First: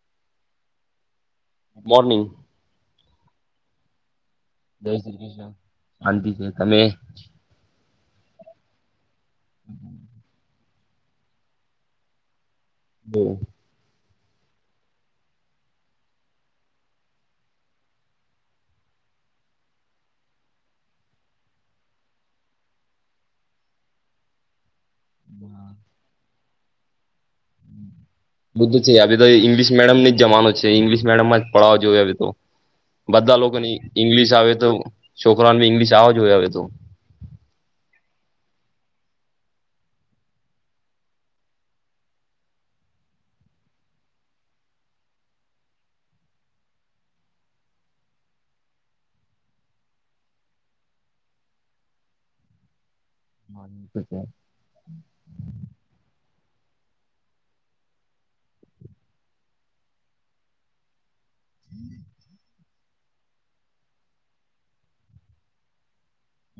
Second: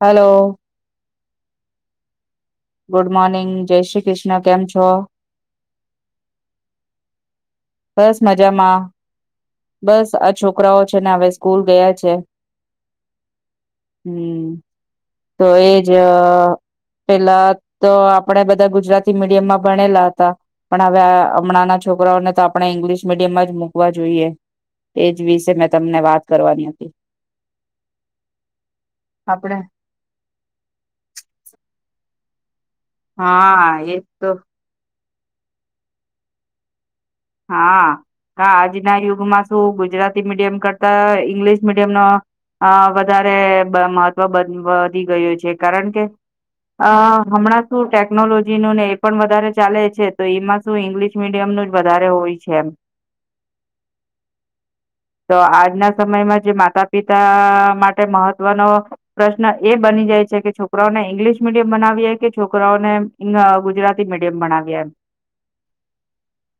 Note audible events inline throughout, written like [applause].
Hello morning good morning જય શ્રી કૃષ્ણ કેમ છો જય શ્રી કૃષ્ણ શાંતિ છે તમે બસ મજામાં બસ આ છોકરાઓ છે છે ને હવે સ્કૂલ ગયા છે હમ્મ હમ્મ તો એજ પેલા તો આપણેે બધા ગુજરાતી મીડિયમમાં ભણેલા હતા પણ હ હમણાં ના છોકરાઓને તો આપણે ઇંગ્લિશ મીડિયમમાં જ મૂકવા જોઈએ એજ વિશે મેં તમને વાત કરવાની હતી બધું છે તો આપણે ઇંગ્લિશ મીડિયમ જમાનું છે ઇંગ્લિશ મીડિયમ માં જ પડાવવા જોયું હવે તો બધા હા લોકોની એજ ઇંગ્લિશ આવે તો છોકરાને બી ઇંગ્લિશ આવો જ હોય હવે તો. હા આજના યુગમાં શું ગુજરાતી મીડિયમ કરતા ઈંગ્લિશ મીડિયમ નો વધારે મહત્વ વધી ગયું છે કારણ કે અ હમણાં શું ટેકનોલોજી ન ને એ પણ વધારે ચાલે છે તો એમાં શું ઇંગ્લિશ મીડિયમનું વધારે હોય છે એમ. તો આજના સમયમાં જે [inaudible] માતા પિતા માટે મહત્વનો પ્રશ્ન એ બની જાય છે કે છોકરાઓને ઇંગ્લિશ મીડ બનાવીએ કે છોકરાઓને ગુજરાતી મીડિયમણ્યા એમ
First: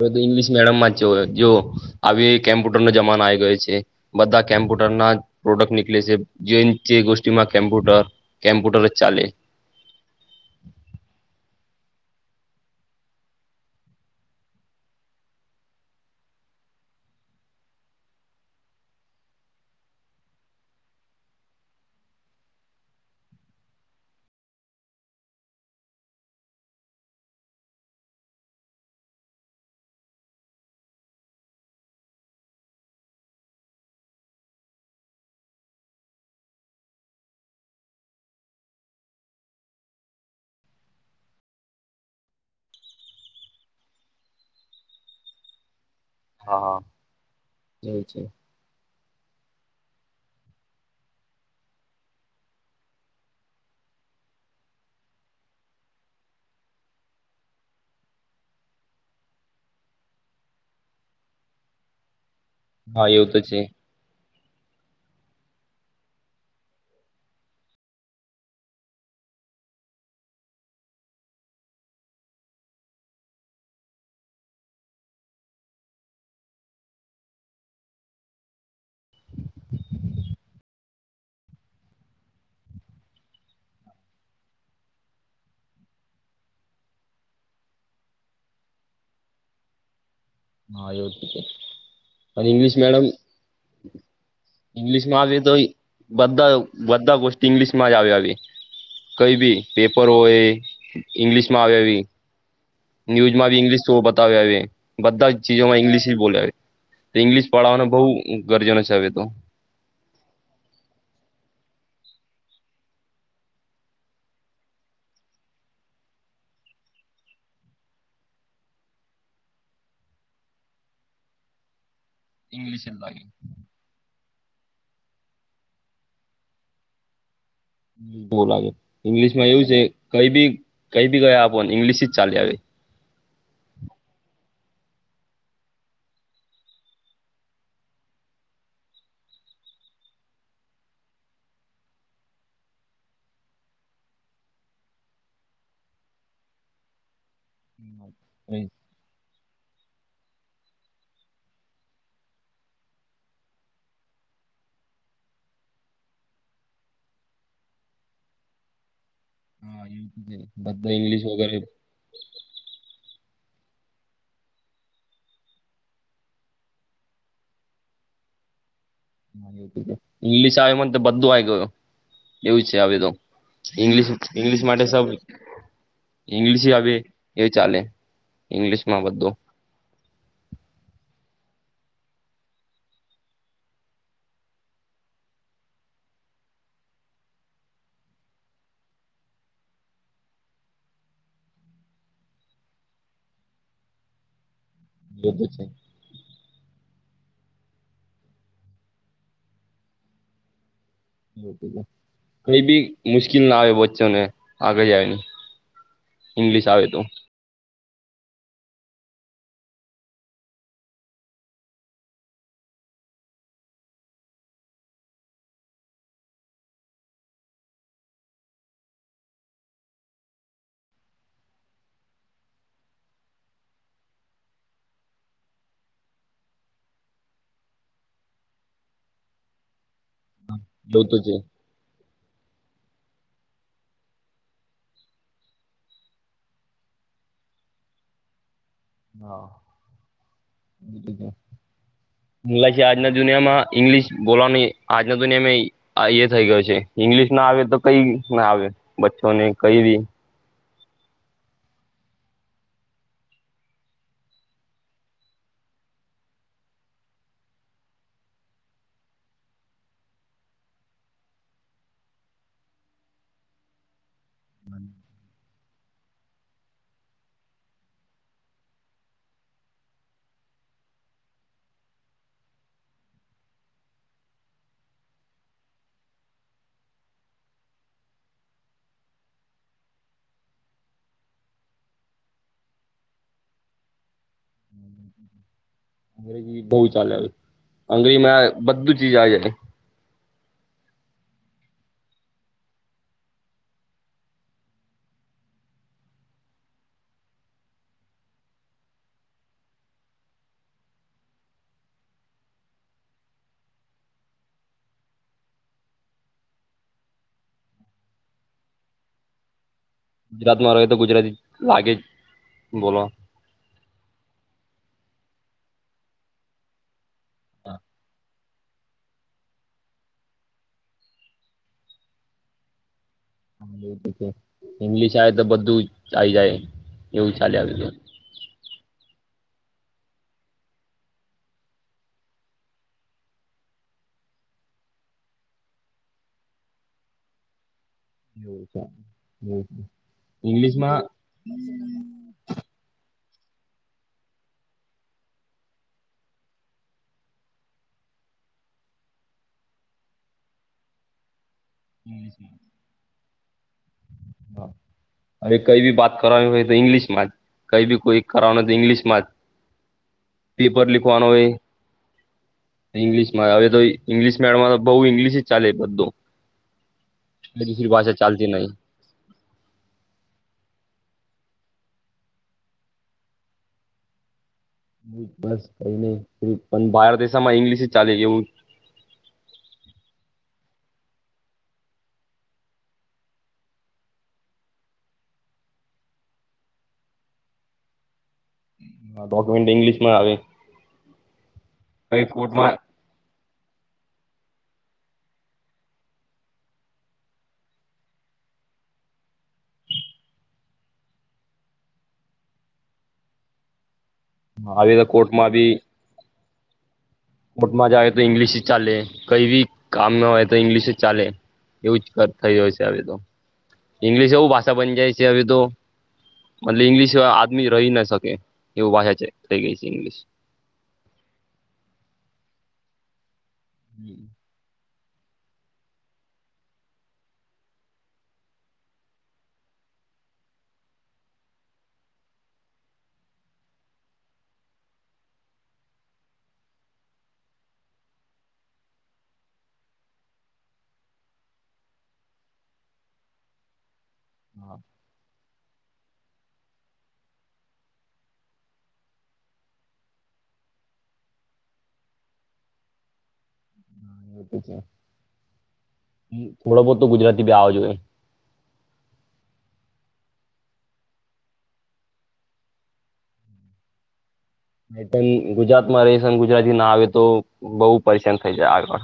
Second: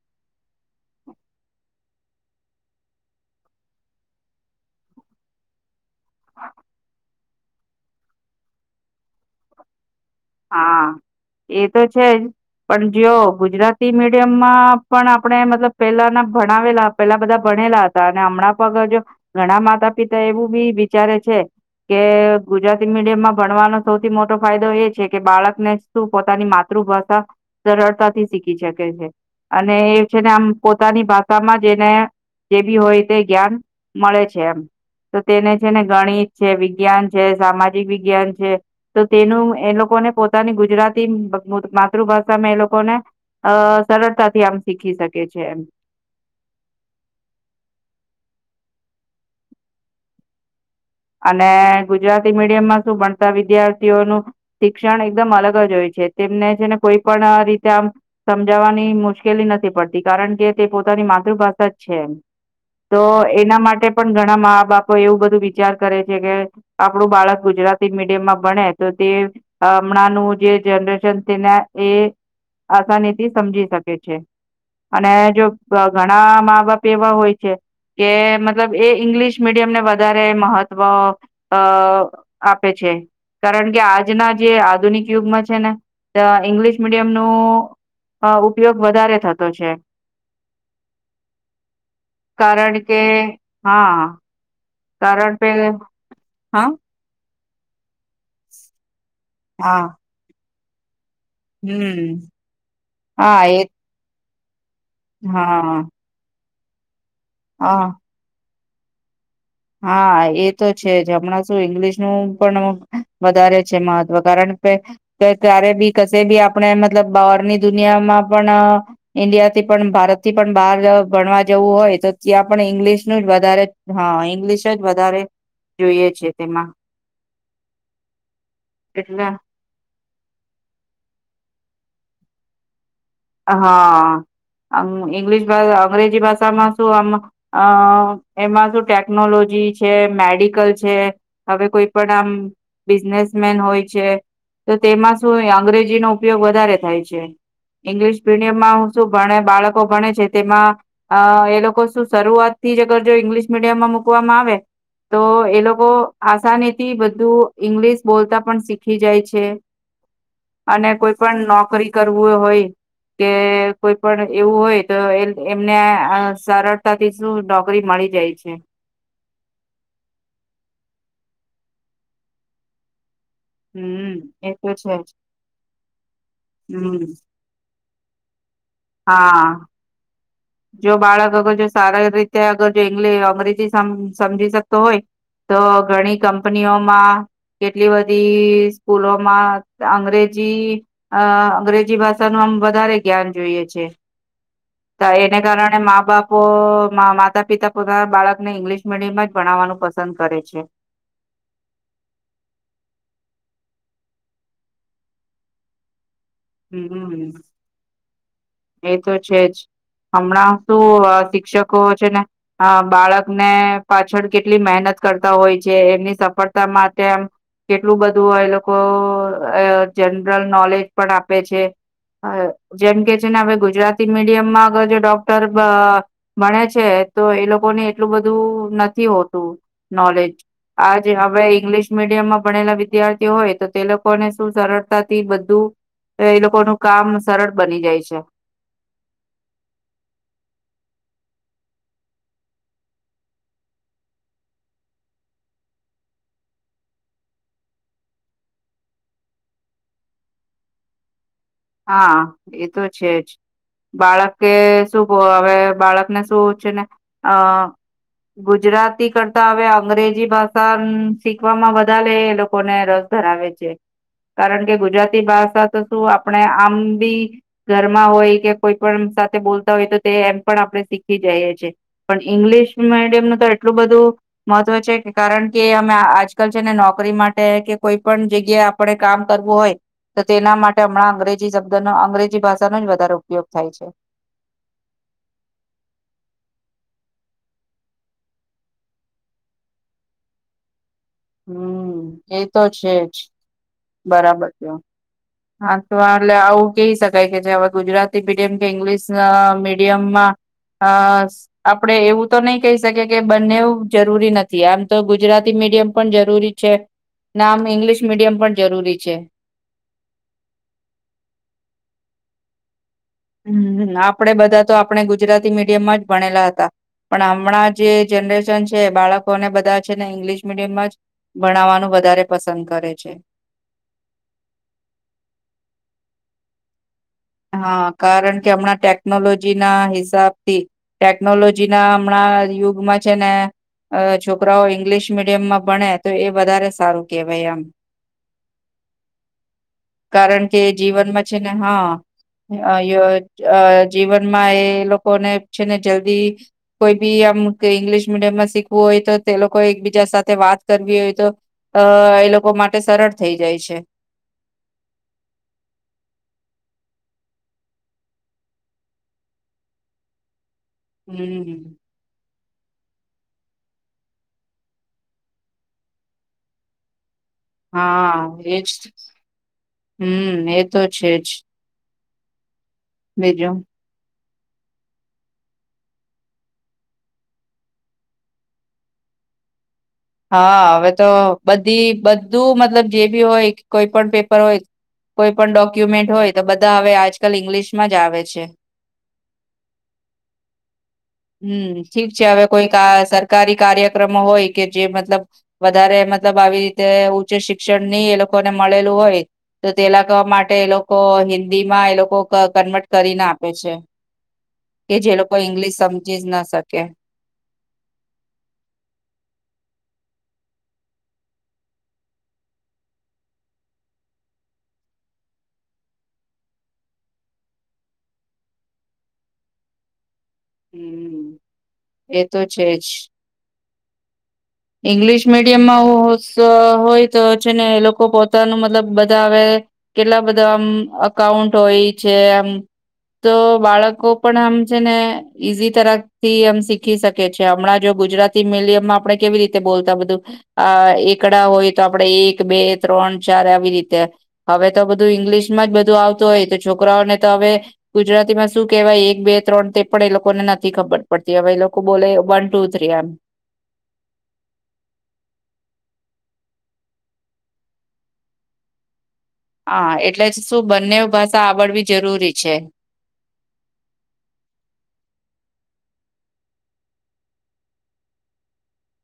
બધું ઇંગ્લિશ મીડિયમમાં જ જો આવી કેમ્પ્યુટર નો જમાનો આવી ગયો છે બધા કેમ્પ્યુટર ના પ્રોડક્ટ નીકળે છે જે જે ગોષીમાં કેમ્પ્યુટર કેમ્પ્યુટર જ ચાલે હા એ તો છેજ પણ જો ગુજરાતી મીડિયમમાં પણ આપણે મતલબ પેલાના ભણાવેલા પેલા બધા ભણેલા હતા અને હમણાં પગ જો ઘણા માતા પિતા એવું બી વિચારે છે કે ગુજરાતી મીડિયમમાં ભણવાનો સૌથી મોટો ફાયદો એ છે. બાળકને શું પોતાની માતૃભાષા સરળતાથી શીખી શકે છે અને એ છે ને આમ પોતાની ભાષામાં જેને જે બી હોય તે જ્ઞાન મળે છે એમ તો તેને છે ને ગણિત છે વિજ્ઞાન છે સામાજિક વિજ્ઞાન છે તો તેનું એ લોકો લોકોને પોતાની ગુજરાતી માતૃભાષામાં એ લોકોને અ સરળતાથી આમ શીખી શકે છે એમ. હા એ છે. અને ગુજરાતી મીડિયમમાં શું ભણતા વિદ્યાર્થીઓનું શિક્ષણ એકદમ અલગ જ હોય છે તેમને છેને કોઈ પણ રીતે આમ સમજાવવાની મુશ્કેલી નથી પડતી કારણ કે તે પોતાની માતૃભાષા જ છે એ. તો હા એવું છે એના માટે પણ ઘણા મા બાપ કોય એવ બધ. વિચાર કરે છે કે આપણું બાળક ગુજરાતી મીડિયમમાં ભણે તો તે હમણાંનું જે જનરેશન તેને એ આસાનીથી સમજી શકે છે અને જો ઘણા મા બાપ એવા હોય છે કે મતલબ એ ઇંગ્લિશ મીડિયમ ને વધારે મહત્વ આપે છે કારણ કે આજના જે આધુનિક યુગમાં છે ને ઈંગ્લિશ મીડિયમ નો ઉપયોગ વધારે થતો છે. હા એવ છે અને કારણ ઇંગ્લિશ કે મેડિયમ. હા ઇંગ્લિશ માં કારણ આવી કે તો હા બધા બધા ગો ઇંગ્લશમાં આવે કઈ ભી હા પેપર હોય ઈંગ્લિશમાં આવે આવી હમ હા ન્યૂઝમાંી એ ઇંગ્લિશ જો આવે બધા હા ચીજમાં ઇ્લિશી બોલે આવે તો ઇંગ્લિશ હા પડવાનું બઉ ગરજન છવે તો હા એ તો છે જ હમણાં શું ઇંગ્લિશનુંું પણ વધારે છે મહત્વ કારણ કે ક્યારે બી કશે બી આપણે મતલબ બહારની દુનિયામાં પણ ઈન્ડિયા થી પણ ભારતથી પણ બહાર ભણવા જવું હોય તો કે આપણે ઇંગ્લિશ ઈંગ્લિશ ન લાગે જ વધારે હા ઇંગ્લિશ જ વધારે જોઈએ છે તેમાં બાગે એટલે ઈંગ્લિશ માં એવું છે કઈ બી કઈ બી ગયા આપો ને ઈંગ્લિશ ચાલી આવી આવીી હા ઈંગ્લિશ અંગ્રેજી ભાષામાં શું આમ એમાં શું ટેકનોલોજી છે મેડિકલ છે હવે કોઈ પણ આમ બિઝનેસમેન હોય છે તો તેમાં શું અંગ્રેજીનોો ઉપયોગ વધારે થાય છે. ઈંગ્લિશ મીડિયમમાં હું શું ભણે બાળકો ભણે છે. તેમાં એ લોકો શું શરૂઆત થી જ અગર જો ઈંગ્લિશ મીડિયમમાં મુૂકવામાં આવે તો એ લોકો આસાની થી બધું ઈંગ્લિશ બોલતા પણ શીખી જાય છે. અને બધા કોઈ ઇંગ્લિશ પણ વગેરે નોકરી કરવું હોય કે કોઈ પણ એવું હોય તો એ એમને સરળતાથી શું નોકરી મળી જાય છે. ઇંગ્લિશ આવે મને તો બધું આવી ગયું એવું છે આવે તો ઇંગ્લશ હમ એ ઇંગ્લિશ તો માટે છે સબ જ ઇંગ્લિશ આવી હમ એ ચાલે ઇંગ્લિશ. હા. જો બાળક અગર જો સારી રીતે અગર જો ઇ્ અંગ્રેજી સમ સમજી શકતો હોય તો ઘણી કંપનીઓમાં કેટલી બધી સ્કૂલોમાં અંગ્રેજી અંગ્રેજી ભાષાનું આમ વધારે જ્ઞાન જોઈએ છે. તો એના બધું છે કારણે મા બાપો માતા પિતા પોતાના બાળકને ઇંગ્લિશ મીડિયમ જ ભણાવવાનું પસંદ કરે છે. કઈ બી મુશ્કેલ ના આવે વચ્ચો ને આગળ જ આવેની ઇંગ્લિશ આવે તું હમ એ તો છે જ હમણાં શું શિક્ષકો છે ને બાળકને પાછળ કેટલી મહેનત કરતા હોય છે એમની સફળતા માટે એમ કેટલું બધું એ લોકો જનરલ નોલેજ પણ આપે છે જેમ કે ને હવે ગુજરાતી મીડિયમમાં અગર જો ડોક્ટર ભણે છે તો એ લોકો ને એટલું બધું નથી હોતું નોલેજ એવું આાજે તો છે હવે ઈંગ્લિશ મીડિયમ માં ભણેલા વિદ્યાર્થીઓ હોય તો તે લોકોને શું સરળતાથી બધું એ લોકોનું કામ સરળ બની જાય છે. ચ [inaudible] હાલા આજના દુનિયામાં ઈંગ્લિશ બોલવાની આજના દુનિયામાં એ થઈ ગયો છે ઈંગ્લિશ ના આવે તો કઈ ના આવે બચ્ચોને કઈ બી હા એ તો છે જ બાળકે શું હવે બાળકને શું છે ને અ ગુજરાતી કરતા હવે અંગ્રેજી ભાષા શીખવામાં બાારે એ લોકોને રસ ધરાવે છે. કારણ કે ગુજરાતી ભાષા તોું. આપણે આમ બી ઘરમાં હોય કે કોઈ પણ સાથે બોલતા હોય તો તે એમ પણ આપણે શીખી જઈએ છેએ પણ ઈંગ્લિશ મીડિયમનું તો એટલું બધું મહત્વ છે કારણ કે અમે આજકાલ છે ને નોકરી માટે કે કોઈ પણ જગ્યાએ આપણે કામ કરવું હોય તો તેના માટે હમણાં અંગ્રેજી શબ્દનો અંગ્રેજી ભાષાનો જ વધારે ઉપયોગ થાય છે. અંગ્રેજી બહ ચાલે અંગ્રેજી માં બધું ચીજ આ જાય. હમ એ તો છે જ. બરાબર છેયો હા તો એટલે આવું કહી શકાય કે જે હવે ગુજરાતી મીડિયમ કે ઈંગ્લિશ મીડિયમમાં અ આપડે એવું તો નહી કહી શકીએ કે બંનેવું જરૂરી નથી આમ તો ગુજરાતી મીડિયમ પણ જરૂરી છે આમ ઈંગ્લિશ મીડિયમ પણ જરૂરી છે. ગુજરાતમાં ર તો ગુજરાતી લાગે જ બોલવા. હમ આપડણે બધા તો આપણે ગુજરાતી મીડિયમમાં જ ભણેલા હતા. પણ હમણાં જે જનરેન છે બાળકોને બધા છે ને ઇંગ્લિશ મીડિયમ જ ભણાવવાનું વધારે પસંદ કરે છે. ઇંગ્લિશ આવે તો બધું આઈ જાય. એવું ચાલે આવી હા ગયું કારણ કે હમણાં ટેકનોલોજી ના હિસાબ થી ટેકનોલોજી ના હમણાં યુગમાં છે ને છોકરાઓ ઇંગ્લિશ મીડિયમમાં ભણે તો એ વધારે સારું કેહેવાય એમ. એા હ કારણ કે ઇંગ્લિશ માં જીવનમાં છે ને હા અ જીવનમાં એ લોકોને છે ને જલ્દી કોઈ બી આમ ઇંગ્લિશ મીડિયમમાં શીખવું હોય તો તે લોકો એકબીજા સાથે વાત કરવી હોય તો. અ એ લોકો માટે સરળ થઈ જાય છે. હવે કઈ ભી વાત કરવાની હોય તો ઈંગ્લિશ માં જ કઈ બી કોઈ કરવાનું હોય તો ઈંગ્લિશમાં જ. પેપર લિખવાનો હોય હમ ઇંગ્લિશમાં હવે તો ઇંગ્લિશ મેડમ તો બહુ ઈંગ્લિશ જ ચાલે બધો બ ફરી ભાષા ચાલતી નહીં. હમ્મ એ તો છે જ બીજો બસ કઈ નહી પણ બહાર દેશામાં ઈંગ્લિશ ચાલે એવું હા હવે તો બધી બધું મતલબ જે બી હોય કોઈ પણ પેપર હોય કોઈ પણ ડોક્યુમેન્ટ હોય તો બધા હવે આજકાલ ઈંગ્લિશમાં જ આવે છે ડોક્યુમેન્ટ ઇંગ્લિશમાં આવે હમ્મ ઠીક છે કઈ હવે કોઈક કોર્ટમાં સરકારી કાર્યક્રમો હોય કે જે મતલબ વધારે મતલબ આવી રીતે ઉચ્ચ શિક્ષણ નહી એ લોકોને મળેલું હોય તો તે લાગવા માટે એ લોકો હિન્દી માં એ લોકો કન્વર્ટ કરીને આપે છે આવે કે તો જે લોકો ઈંગ્લિશ સમજી જ ના શકે કે મોટમાં જ આવે તો ઈંગ્લિશ ચાલે કઈ બી કામ ન હોય તો ઈંગ્લિશ જ ચાલે એવું જ થઈ ગયો છે હવે તો ઈંગ્લિશ એવું ભાષા બની જાય છે હવે તો મતલબ ઈંગ્લિશ આદમી રહી ના શકે એવું ભાષાછે થઈ ગઈ છે ઇંગલીશ હમ્મ એ તો છે જ હમ્મ ઈંગ્લિશ મીડિયમમાં હોય તો છેને એ લોકો પોતાનું મતલબ બધા હવે કેટલા બધા આમ અકાઉન્ટ હોય છે એમ તો બાળકો પણ આમ છે ને ઈઝી તરથી આમ શીખી શકે છે હમણાં જો ગુજરાતી મીડિયમમાં આપણે કેવી રીતે બોલતા બધું આ એકડા હોય તો આપણેે એક બે ત્રણ ચાર આવી રીતે હવે હા તો બધું ઇંગ્લિશ જ બધું આવતું હોય તો છોકરાઓને તો હવે ગુજરાતીમાં શું કેહેવાય એક બે ત્રણ તે પણ એ લોકોને નથી ખબર પડતી હવે એ લોકો બોલે વન ટુ થ્રી આમ થોડો બહોત તો ગુજરાતી ભી આવા જાયે હા એટલે જ શું બંને ભાષા આવડવી જરૂરી છે ગુજરાત માં રહીશ અને ગુજરાતી ના આવે તો બહુ પરેશાન થઈ જાય આગળ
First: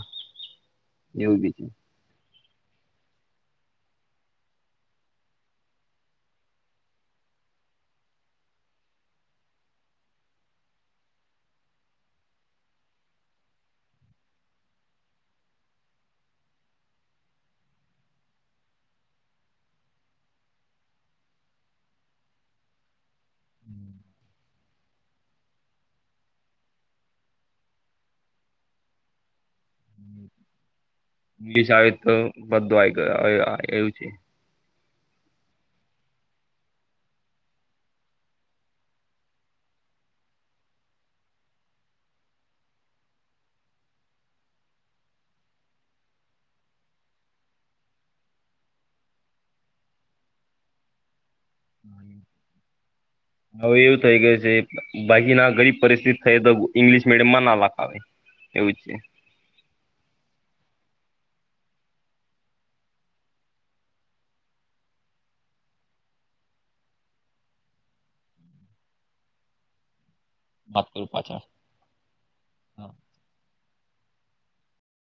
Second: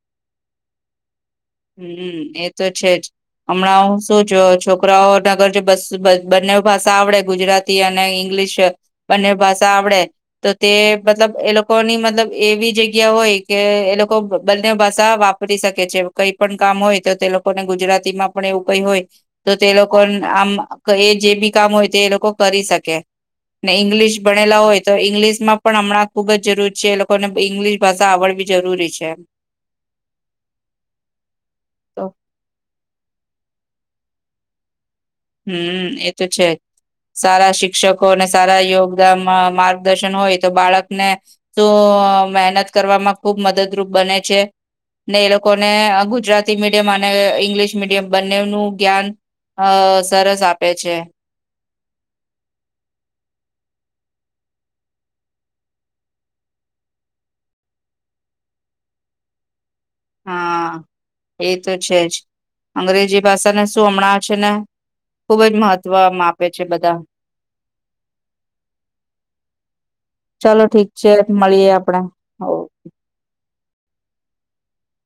એવું બી છે હમ્મ એ તો છે જ હમણાં શું જો છોકરાઓ નગર જો બસ બંને ભાષા આવડે ગુજરાતી અને ઈંગ્લિશ બંને ભાષા આવડે તો તે મતલબ એ લોકોની મતલબ એવી જગ્યા હોય કે એ લોકો બંને ભાષા વાપરી શકે છે કઈ પણ કામ હોય તો તે લોકોને ગુજરાતીમાં પણ એવું કઈ હોય તો તે લોકો આમ એ જે બી કામ હોય તે એ લોકો કરી શકે ને ઈંગ્લિશ ભણેલા હોય તો ઈંગ્લિશ માં પણ હમણાં ખૂબ જ જરૂરી છે એ લોકોને ઈંગ્લશ ભાષા આવડવી જરૂરી છે ઇંગલિશ આવી તો બધું આવી ગયો હવે આ એવું છે હમ્મ એ તો છે સારા શિક્ષકો અને સારા યોગદાન માર્ગદર્શન હોય તો બાળકને શું મહેનત કરવામાં ખુબ મદદરૂપ બને છે ને એ લોકોને ગુજરાતી મીડિયમ અને ઈંગ્લિશ મીડિયમ બંનેનું જ્ઞાન અ સરસ આપે છે હવે એવું થઈ ગયું છે બાકી ના ગરીબ પરિસ્થિતિ થઈ તો ઇંગ્લિશ મીડિયમમાં ના લખાવે એવું જ છે હા એ તો છે જ અંગ્રેજી ભાષાને શું હમણાં છે ને ખુબ જ મહત્વમ આમ આપે છે બધા ચાલો વાત ઠીક કરું છે પાછા મળીએ આપડે ઓકે